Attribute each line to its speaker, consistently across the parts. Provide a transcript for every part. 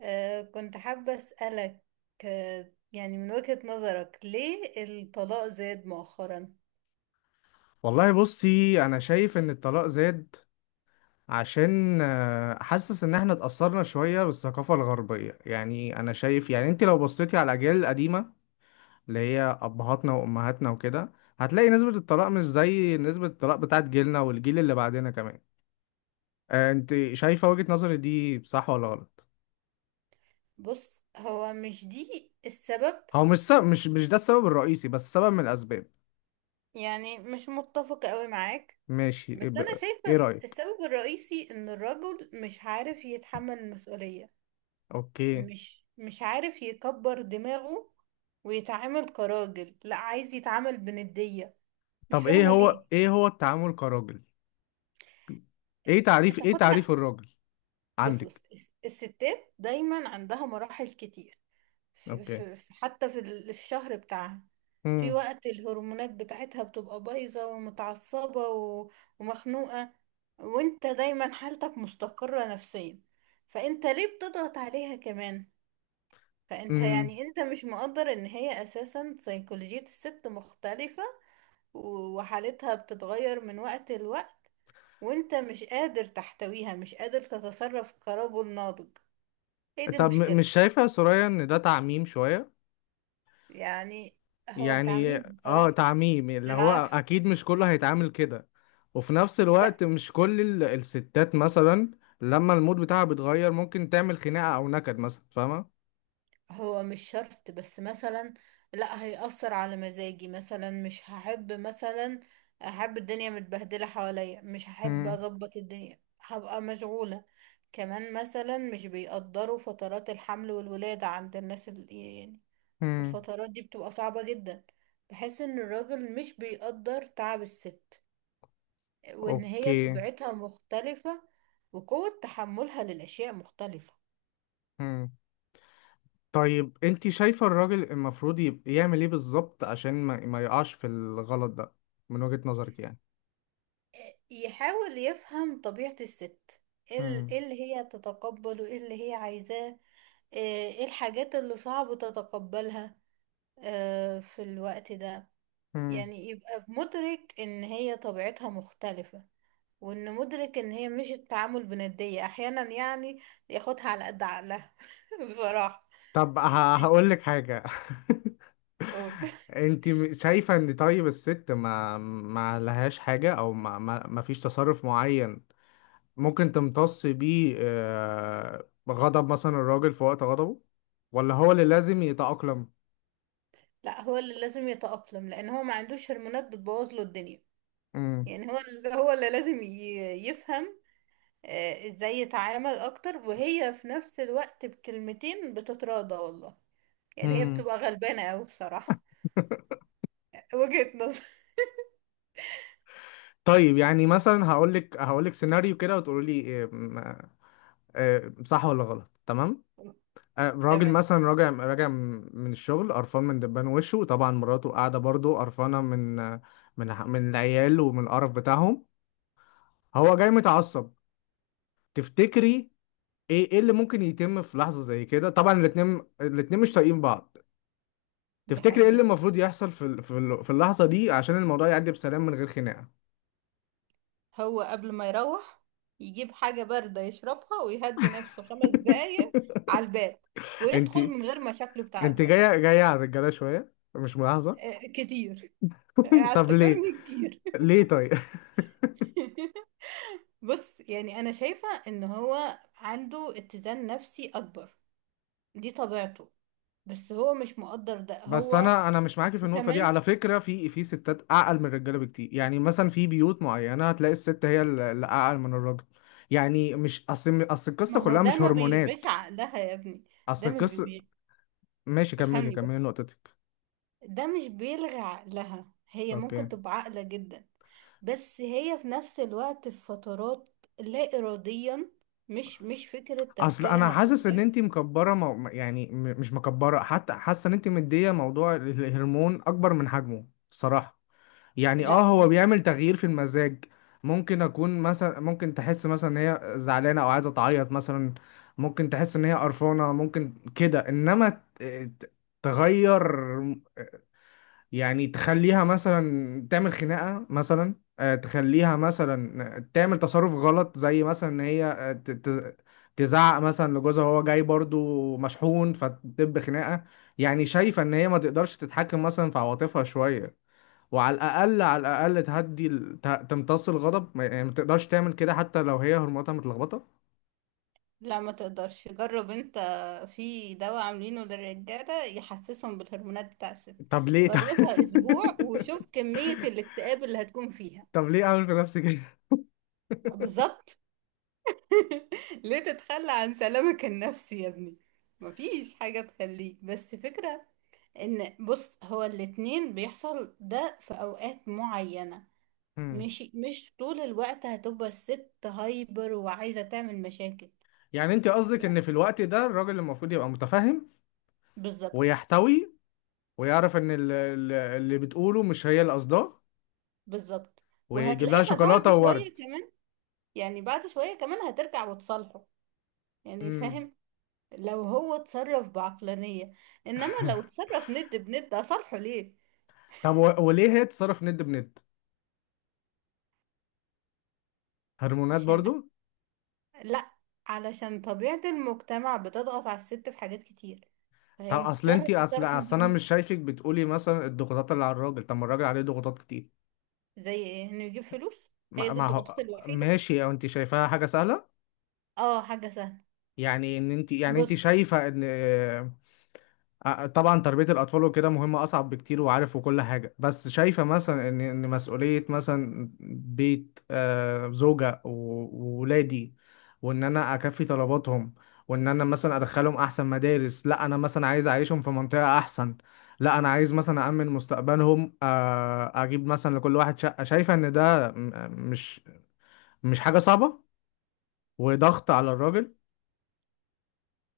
Speaker 1: كنت حابة أسألك. يعني من وجهة نظرك ليه الطلاق زاد مؤخرا؟
Speaker 2: والله بصي انا شايف ان الطلاق زاد عشان حاسس ان احنا اتأثرنا شوية بالثقافة الغربية. يعني انا شايف، يعني انت لو بصيتي على الاجيال القديمة اللي هي ابهاتنا وامهاتنا وكده، هتلاقي نسبة الطلاق مش زي نسبة الطلاق بتاعت جيلنا والجيل اللي بعدنا كمان. انت شايفة وجهة نظري دي صح ولا غلط؟
Speaker 1: بص، هو مش دي السبب.
Speaker 2: هو مش سبب، مش ده السبب الرئيسي بس سبب من الاسباب.
Speaker 1: يعني مش متفقة قوي معاك.
Speaker 2: ماشي،
Speaker 1: بس أنا
Speaker 2: إيه
Speaker 1: شايفة
Speaker 2: رأيك؟
Speaker 1: السبب الرئيسي إن الرجل مش عارف يتحمل المسؤولية.
Speaker 2: اوكي.
Speaker 1: مش عارف يكبر دماغه ويتعامل كراجل، لا عايز يتعامل بندية. مش
Speaker 2: طب ايه
Speaker 1: فاهمة ليه.
Speaker 2: هو ايه هو التعامل كراجل؟ ايه تعريف ايه
Speaker 1: تاخدها.
Speaker 2: تعريف الراجل؟
Speaker 1: بص
Speaker 2: عندك.
Speaker 1: بص، الستات دايما عندها مراحل كتير.
Speaker 2: اوكي.
Speaker 1: حتى في الشهر بتاعها. في
Speaker 2: امم.
Speaker 1: وقت الهرمونات بتاعتها بتبقى بايظة ومتعصبة ومخنوقة. وانت دايما حالتك مستقرة نفسيا، فانت ليه بتضغط عليها كمان؟ فانت
Speaker 2: امم.
Speaker 1: يعني انت مش مقدر ان هي اساسا سيكولوجية الست مختلفة. وحالتها بتتغير من وقت لوقت، وانت مش قادر تحتويها، مش قادر تتصرف كرجل ناضج. ايه دي
Speaker 2: طب
Speaker 1: المشكلة.
Speaker 2: مش شايفة يا سوريا ان ده تعميم شوية؟
Speaker 1: يعني هو
Speaker 2: يعني
Speaker 1: تعميم
Speaker 2: اه
Speaker 1: بصراحة.
Speaker 2: تعميم، اللي
Speaker 1: انا
Speaker 2: هو
Speaker 1: عارفة.
Speaker 2: اكيد مش كله هيتعامل كده. وفي نفس
Speaker 1: بقى.
Speaker 2: الوقت مش كل الستات مثلا لما المود بتاعها بيتغير ممكن تعمل خناقة او نكد مثلا، فاهمة؟
Speaker 1: هو مش شرط، بس مثلا لا هيأثر على مزاجي، مثلا مش هحب مثلا احب الدنيا متبهدلة حواليا، مش هحب
Speaker 2: امم.
Speaker 1: اظبط الدنيا، هبقى مشغولة. كمان مثلا مش بيقدروا فترات الحمل والولادة عند الناس يعني
Speaker 2: امم.
Speaker 1: الفترات دي بتبقى صعبة جدا. بحس ان الراجل مش بيقدر تعب الست، وان هي
Speaker 2: اوكي.
Speaker 1: طبيعتها مختلفة، وقوة تحملها للأشياء مختلفة.
Speaker 2: امم. طيب انت شايفة الراجل المفروض يبقى يعمل ايه بالظبط عشان ما يقعش في الغلط ده؟ من وجهة نظرك يعني.
Speaker 1: يحاول يفهم طبيعة الست. إيه اللي هي تتقبله، ايه اللي هي عايزاه. آه، ايه الحاجات اللي صعب تتقبلها في الوقت ده.
Speaker 2: امم.
Speaker 1: يعني يبقى مدرك ان هي طبيعتها مختلفة، وان مدرك ان هي مش التعامل بندية احيانا، يعني ياخدها على قد عقلها. بصراحة.
Speaker 2: طب
Speaker 1: مش.
Speaker 2: هقول لك حاجة.
Speaker 1: أقول.
Speaker 2: انت شايفة ان طيب الست ما لهاش حاجة، او ما فيش تصرف معين ممكن تمتص بيه غضب مثلا الراجل في وقت غضبه، ولا هو اللي لازم يتأقلم؟
Speaker 1: لا، هو اللي لازم يتأقلم لان هو ما عندوش هرمونات بتبوظ له الدنيا.
Speaker 2: امم.
Speaker 1: يعني هو اللي لازم يفهم ازاي يتعامل اكتر، وهي في نفس الوقت بكلمتين بتتراضى والله. يعني هي
Speaker 2: امم.
Speaker 1: بتبقى غلبانة اوي بصراحة. وجهة نظر.
Speaker 2: طيب، يعني مثلا هقول لك سيناريو كده وتقولي لي إيه، صح ولا غلط، تمام؟ راجل
Speaker 1: تمام.
Speaker 2: مثلا راجع من الشغل قرفان من دبان وشه، طبعا مراته قاعده برضه قرفانه من من العيال ومن القرف بتاعهم، هو جاي متعصب. تفتكري ايه اللي ممكن يتم في لحظه زي كده؟ طبعا الاتنين مش طايقين بعض.
Speaker 1: دي
Speaker 2: تفتكري ايه اللي
Speaker 1: حقيقة.
Speaker 2: المفروض يحصل في اللحظه دي عشان الموضوع يعدي بسلام من غير خناقه؟
Speaker 1: هو قبل ما يروح، يجيب حاجة باردة يشربها ويهدي نفسه خمس دقايق على الباب،
Speaker 2: انت
Speaker 1: ويدخل من غير مشاكله بتاعت
Speaker 2: انت
Speaker 1: بره.
Speaker 2: جايه على الرجاله شويه، مش ملاحظه؟
Speaker 1: كتير.
Speaker 2: طب ليه؟
Speaker 1: اعتبرني كتير.
Speaker 2: ليه طيب؟
Speaker 1: بص، يعني انا شايفة ان هو عنده اتزان نفسي اكبر، دي طبيعته. بس هو مش مقدر ده
Speaker 2: بس
Speaker 1: هو.
Speaker 2: انا مش معاكي في النقطه دي
Speaker 1: وكمان،
Speaker 2: على فكره. في ستات اعقل من الرجاله بكتير. يعني مثلا في بيوت معينه هتلاقي الست هي اللي اعقل من الراجل. يعني مش اصل
Speaker 1: ما
Speaker 2: القصه
Speaker 1: هو
Speaker 2: كلها
Speaker 1: ده
Speaker 2: مش
Speaker 1: ما
Speaker 2: هرمونات.
Speaker 1: بيلغيش عقلها يا ابني. ده
Speaker 2: اصل
Speaker 1: ما بي...
Speaker 2: القصه.
Speaker 1: بي-
Speaker 2: ماشي، كملي
Speaker 1: بيفهمني بس.
Speaker 2: كملي نقطتك.
Speaker 1: ده مش بيلغي عقلها، هي
Speaker 2: اوكي.
Speaker 1: ممكن تبقى عاقلة جدا، بس هي في نفس الوقت في فترات لا إراديا. مش فكرة
Speaker 2: اصل انا
Speaker 1: تفكيرها أو
Speaker 2: حاسس ان
Speaker 1: كده.
Speaker 2: انت مكبره مو... يعني م- مش مكبره، حتى حاسه ان انت مديه موضوع الهرمون اكبر من حجمه الصراحه. يعني اه
Speaker 1: لا
Speaker 2: هو
Speaker 1: بص،
Speaker 2: بيعمل تغيير في المزاج. ممكن اكون مثلا، ممكن تحس مثلا ان هي زعلانه او عايزه تعيط مثلا، ممكن تحس ان هي قرفانه، ممكن كده. انما ت- تغير، يعني تخليها مثلا تعمل خناقه مثلا، تخليها مثلا تعمل تصرف غلط، زي مثلا ان هي تزعق مثلا لجوزها وهو جاي برضو مشحون، فتدب خناقه. يعني شايفه ان هي ما تقدرش تتحكم مثلا في عواطفها شويه، وعلى الاقل على الاقل تهدي تمتص الغضب. يعني ما تقدرش تعمل كده حتى لو هي هرموناتها متلخبطه؟
Speaker 1: لا ما تقدرش. جرب انت. في دواء عاملينه للرجالة يحسسهم بالهرمونات بتاع الست.
Speaker 2: طب ليه؟
Speaker 1: جربها أسبوع وشوف كمية الاكتئاب اللي هتكون فيها.
Speaker 2: طب ليه اعمل في نفسي كده؟
Speaker 1: بالظبط. ليه تتخلى عن سلامك النفسي يا ابني؟ مفيش حاجة تخليك، بس فكرة ان بص، هو الاتنين بيحصل ده في اوقات معينة.
Speaker 2: مم.
Speaker 1: مش طول الوقت هتبقى الست هايبر وعايزة تعمل مشاكل.
Speaker 2: يعني انت قصدك ان في الوقت ده الراجل المفروض يبقى متفهم
Speaker 1: بالظبط.
Speaker 2: ويحتوي ويعرف ان اللي بتقوله مش هي اللي قصداه،
Speaker 1: بالظبط.
Speaker 2: ويجيب لها
Speaker 1: وهتلاقيها بعد
Speaker 2: شوكولاته وورد.
Speaker 1: شوية كمان، يعني بعد شوية كمان هترجع وتصالحه. يعني
Speaker 2: امم.
Speaker 1: فاهم، لو هو اتصرف بعقلانية. انما لو اتصرف ند بند، اصالحه ليه؟
Speaker 2: طب وليه هي تتصرف ند بند؟ هرمونات
Speaker 1: عشان،
Speaker 2: برضو؟
Speaker 1: لا، علشان طبيعة المجتمع بتضغط على الست في حاجات كتير، فهي
Speaker 2: طب اصل
Speaker 1: مضطرة
Speaker 2: انت اصل
Speaker 1: تتصرف.
Speaker 2: اصل انا مش شايفك بتقولي مثلا الضغوطات اللي على الراجل. طب ما الراجل عليه ضغوطات كتير.
Speaker 1: زي ايه، انه يجيب فلوس؟ هي
Speaker 2: ما
Speaker 1: دي
Speaker 2: ما
Speaker 1: الضغوطات
Speaker 2: هو
Speaker 1: الوحيدة؟
Speaker 2: ماشي، او انت شايفاها حاجه سهله؟
Speaker 1: اه، حاجة سهلة.
Speaker 2: يعني ان انت يعني انت
Speaker 1: بص،
Speaker 2: شايفه ان طبعا تربيه الاطفال وكده مهمه اصعب بكتير، وعارف وكل حاجه. بس شايفه مثلا ان مسؤوليه مثلا بيت، زوجه وولادي، وان انا اكفي طلباتهم، وان انا مثلا ادخلهم احسن مدارس، لا انا مثلا عايز اعيشهم في منطقه احسن، لا انا عايز مثلا امن مستقبلهم، اجيب مثلا لكل واحد شقه، شايفه ان ده مش مش حاجه صعبه وضغط على الراجل.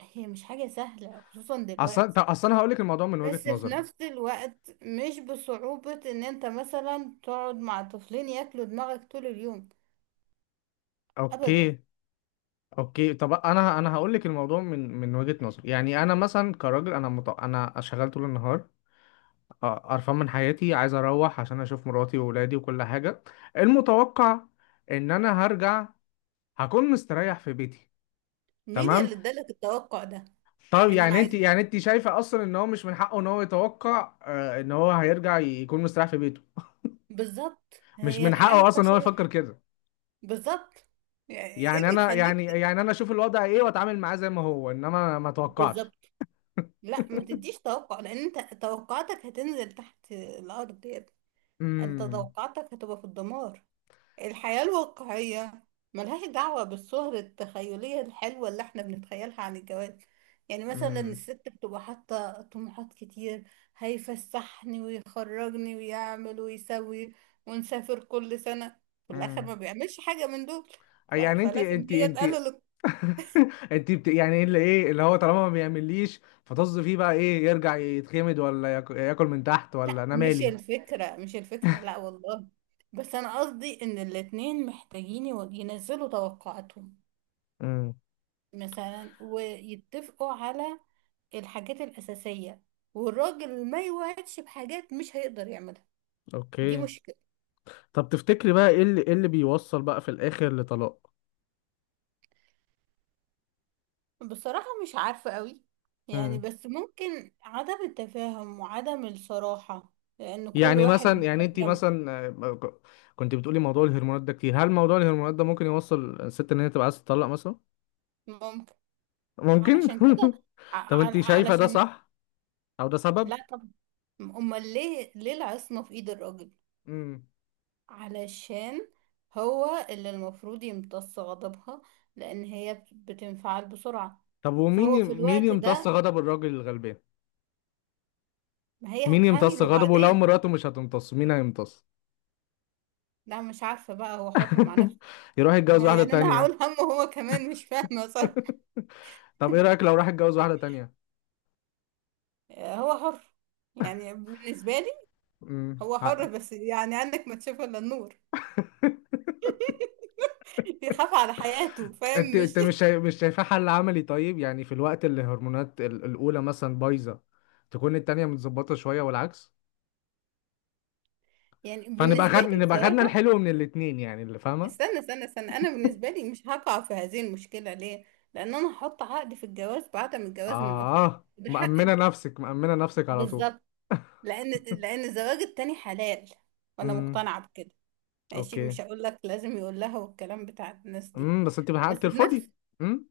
Speaker 1: هي مش حاجة سهلة خصوصا
Speaker 2: اصل
Speaker 1: دلوقتي،
Speaker 2: طب اصل انا هقول لك الموضوع من وجهة
Speaker 1: بس في
Speaker 2: نظري.
Speaker 1: نفس الوقت مش بصعوبة ان انت مثلا تقعد مع طفلين ياكلوا دماغك طول اليوم. ابدا.
Speaker 2: اوكي. اوكي طب انا هقول لك الموضوع من وجهة نظري. يعني انا مثلا كراجل، انا شغال طول النهار، قرفان من حياتي، عايز اروح عشان اشوف مراتي واولادي وكل حاجة. المتوقع ان انا هرجع هكون مستريح في بيتي.
Speaker 1: مين
Speaker 2: تمام.
Speaker 1: اللي ادالك التوقع ده؟
Speaker 2: طب
Speaker 1: يعني انا عايزة.
Speaker 2: انت شايفة اصلا ان هو مش من حقه ان هو يتوقع ان هو هيرجع يكون مستريح في بيته؟
Speaker 1: بالظبط،
Speaker 2: مش
Speaker 1: هي
Speaker 2: من
Speaker 1: الحياة ما
Speaker 2: حقه اصلا
Speaker 1: فيهاش
Speaker 2: ان هو يفكر
Speaker 1: راحة.
Speaker 2: كده؟
Speaker 1: بالظبط، يعني ايه
Speaker 2: يعني
Speaker 1: اللي
Speaker 2: انا يعني
Speaker 1: يخليك.
Speaker 2: يعني انا اشوف الوضع ايه واتعامل معاه زي ما هو، انما ما اتوقعش.
Speaker 1: بالظبط. لا، ما تديش توقع، لان انت توقعاتك هتنزل تحت الارض يا ابني. انت
Speaker 2: امم.
Speaker 1: توقعاتك هتبقى في الدمار. الحياة الواقعية ملهاش دعوة بالصور التخيلية الحلوة اللي احنا بنتخيلها عن الجواز. يعني مثلا
Speaker 2: امم.
Speaker 1: الست بتبقى حاطة طموحات كتير: هيفسحني ويخرجني ويعمل ويسوي، ونسافر كل سنة. في الآخر ما
Speaker 2: امم.
Speaker 1: بيعملش حاجة من دول.
Speaker 2: يعني انت
Speaker 1: فلازم
Speaker 2: انت
Speaker 1: هي
Speaker 2: انت.
Speaker 1: تقلل.
Speaker 2: يعني ايه اللي هو، طالما ما بيعمليش، فطز فيه بقى. ايه، يرجع يتخمد، ولا ياكل من تحت،
Speaker 1: لا،
Speaker 2: ولا انا
Speaker 1: مش
Speaker 2: مالي؟
Speaker 1: الفكرة، مش الفكرة، لا والله. بس أنا قصدي إن الاتنين محتاجين ينزلوا توقعاتهم
Speaker 2: امم.
Speaker 1: مثلا، ويتفقوا على الحاجات الأساسية، والراجل ما يوعدش بحاجات مش هيقدر يعملها. دي
Speaker 2: اوكي.
Speaker 1: مشكلة.
Speaker 2: طب تفتكري بقى ايه اللي بيوصل بقى في الاخر لطلاق؟
Speaker 1: بصراحة مش عارفة قوي. يعني
Speaker 2: امم.
Speaker 1: بس ممكن عدم التفاهم وعدم الصراحة، لأن كل
Speaker 2: يعني
Speaker 1: واحد
Speaker 2: مثلا يعني
Speaker 1: بيبقى
Speaker 2: انت
Speaker 1: جنب.
Speaker 2: مثلا، آه، ك- كنت بتقولي موضوع الهرمونات ده كتير. هل موضوع الهرمونات ده ممكن يوصل الست ان هي تبقى عايزه تطلق مثلا؟
Speaker 1: ممكن،
Speaker 2: ممكن.
Speaker 1: علشان كده.
Speaker 2: طب انت شايفة ده
Speaker 1: علشان،
Speaker 2: صح او ده سبب؟
Speaker 1: لا طبعا، امال ليه العصمة في ايد الراجل.
Speaker 2: امم.
Speaker 1: علشان هو اللي المفروض يمتص غضبها، لان هي بتنفعل بسرعة.
Speaker 2: طب ومين
Speaker 1: فهو
Speaker 2: ي...
Speaker 1: في
Speaker 2: مين
Speaker 1: الوقت
Speaker 2: يمتص
Speaker 1: ده،
Speaker 2: غضب الراجل الغلبان؟
Speaker 1: ما هي
Speaker 2: مين يمتص
Speaker 1: هتحايله
Speaker 2: غضبه لو
Speaker 1: بعدين.
Speaker 2: مراته مش هتمتص؟ مين هيمتص؟
Speaker 1: لا، مش عارفة. بقى هو حر مع نفسه.
Speaker 2: يروح يتجوز واحدة
Speaker 1: يعني انا هقول
Speaker 2: تانية.
Speaker 1: همه، هو كمان مش فاهمة صح.
Speaker 2: طب ايه رأيك لو راح يتجوز واحدة تانية؟
Speaker 1: هو حر، يعني بالنسبة لي
Speaker 2: امم،
Speaker 1: هو حر،
Speaker 2: حق.
Speaker 1: بس يعني عندك ما تشوف الا النور. يخاف على حياته،
Speaker 2: انت
Speaker 1: فاهم مش؟
Speaker 2: مش شايفاه حل عملي؟ طيب يعني في الوقت اللي الهرمونات الاولى مثلا بايظه، تكون التانية متظبطه شويه والعكس،
Speaker 1: يعني بالنسبة لي
Speaker 2: نبقى خدنا
Speaker 1: بصراحة،
Speaker 2: الحلو من الاتنين، يعني، اللي فاهمه.
Speaker 1: استنى استنى استنى، انا بالنسبه لي مش هقع في هذه المشكله. ليه؟ لان انا هحط عقد في الجواز بعدم الجواز من اخرى.
Speaker 2: اه،
Speaker 1: ده حقي.
Speaker 2: مأمنة نفسك على طول.
Speaker 1: بالظبط. لان الزواج التاني حلال، وانا
Speaker 2: امم.
Speaker 1: مقتنعه بكده. ماشي،
Speaker 2: اوكي.
Speaker 1: مش هقول لك لازم يقول لها والكلام بتاع الناس دي.
Speaker 2: بس انت
Speaker 1: بس
Speaker 2: بحقك
Speaker 1: في
Speaker 2: ترفضي.
Speaker 1: نفس.
Speaker 2: امم.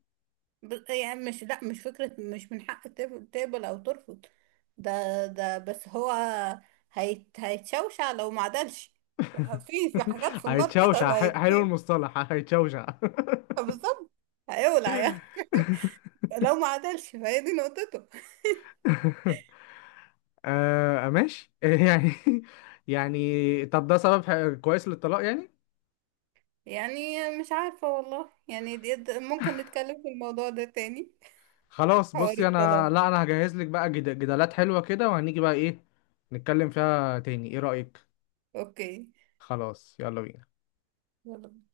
Speaker 1: يعني مش، لا مش فكره، مش من حق تقبل او ترفض. ده بس هو هيتشوشع لو ما عدلش. في في حاجات في النار
Speaker 2: هيتشوشع.
Speaker 1: كده
Speaker 2: حلو المصطلح، هيتشوشع.
Speaker 1: بالظبط. هيولع يعني، لو ما عدلش، فهي دي نقطته.
Speaker 2: آه ماشي. يعني يعني طب ده سبب كويس للطلاق يعني؟
Speaker 1: يعني مش عارفة والله. يعني ممكن نتكلم في الموضوع ده تاني.
Speaker 2: خلاص
Speaker 1: حوار
Speaker 2: بصي
Speaker 1: الطلاق.
Speaker 2: انا، لا انا هجهز لك بقى جدالات حلوة كده، وهنيجي بقى ايه، نتكلم فيها تاني، ايه رأيك؟
Speaker 1: اوكي.
Speaker 2: خلاص، يلا بينا.
Speaker 1: يلا.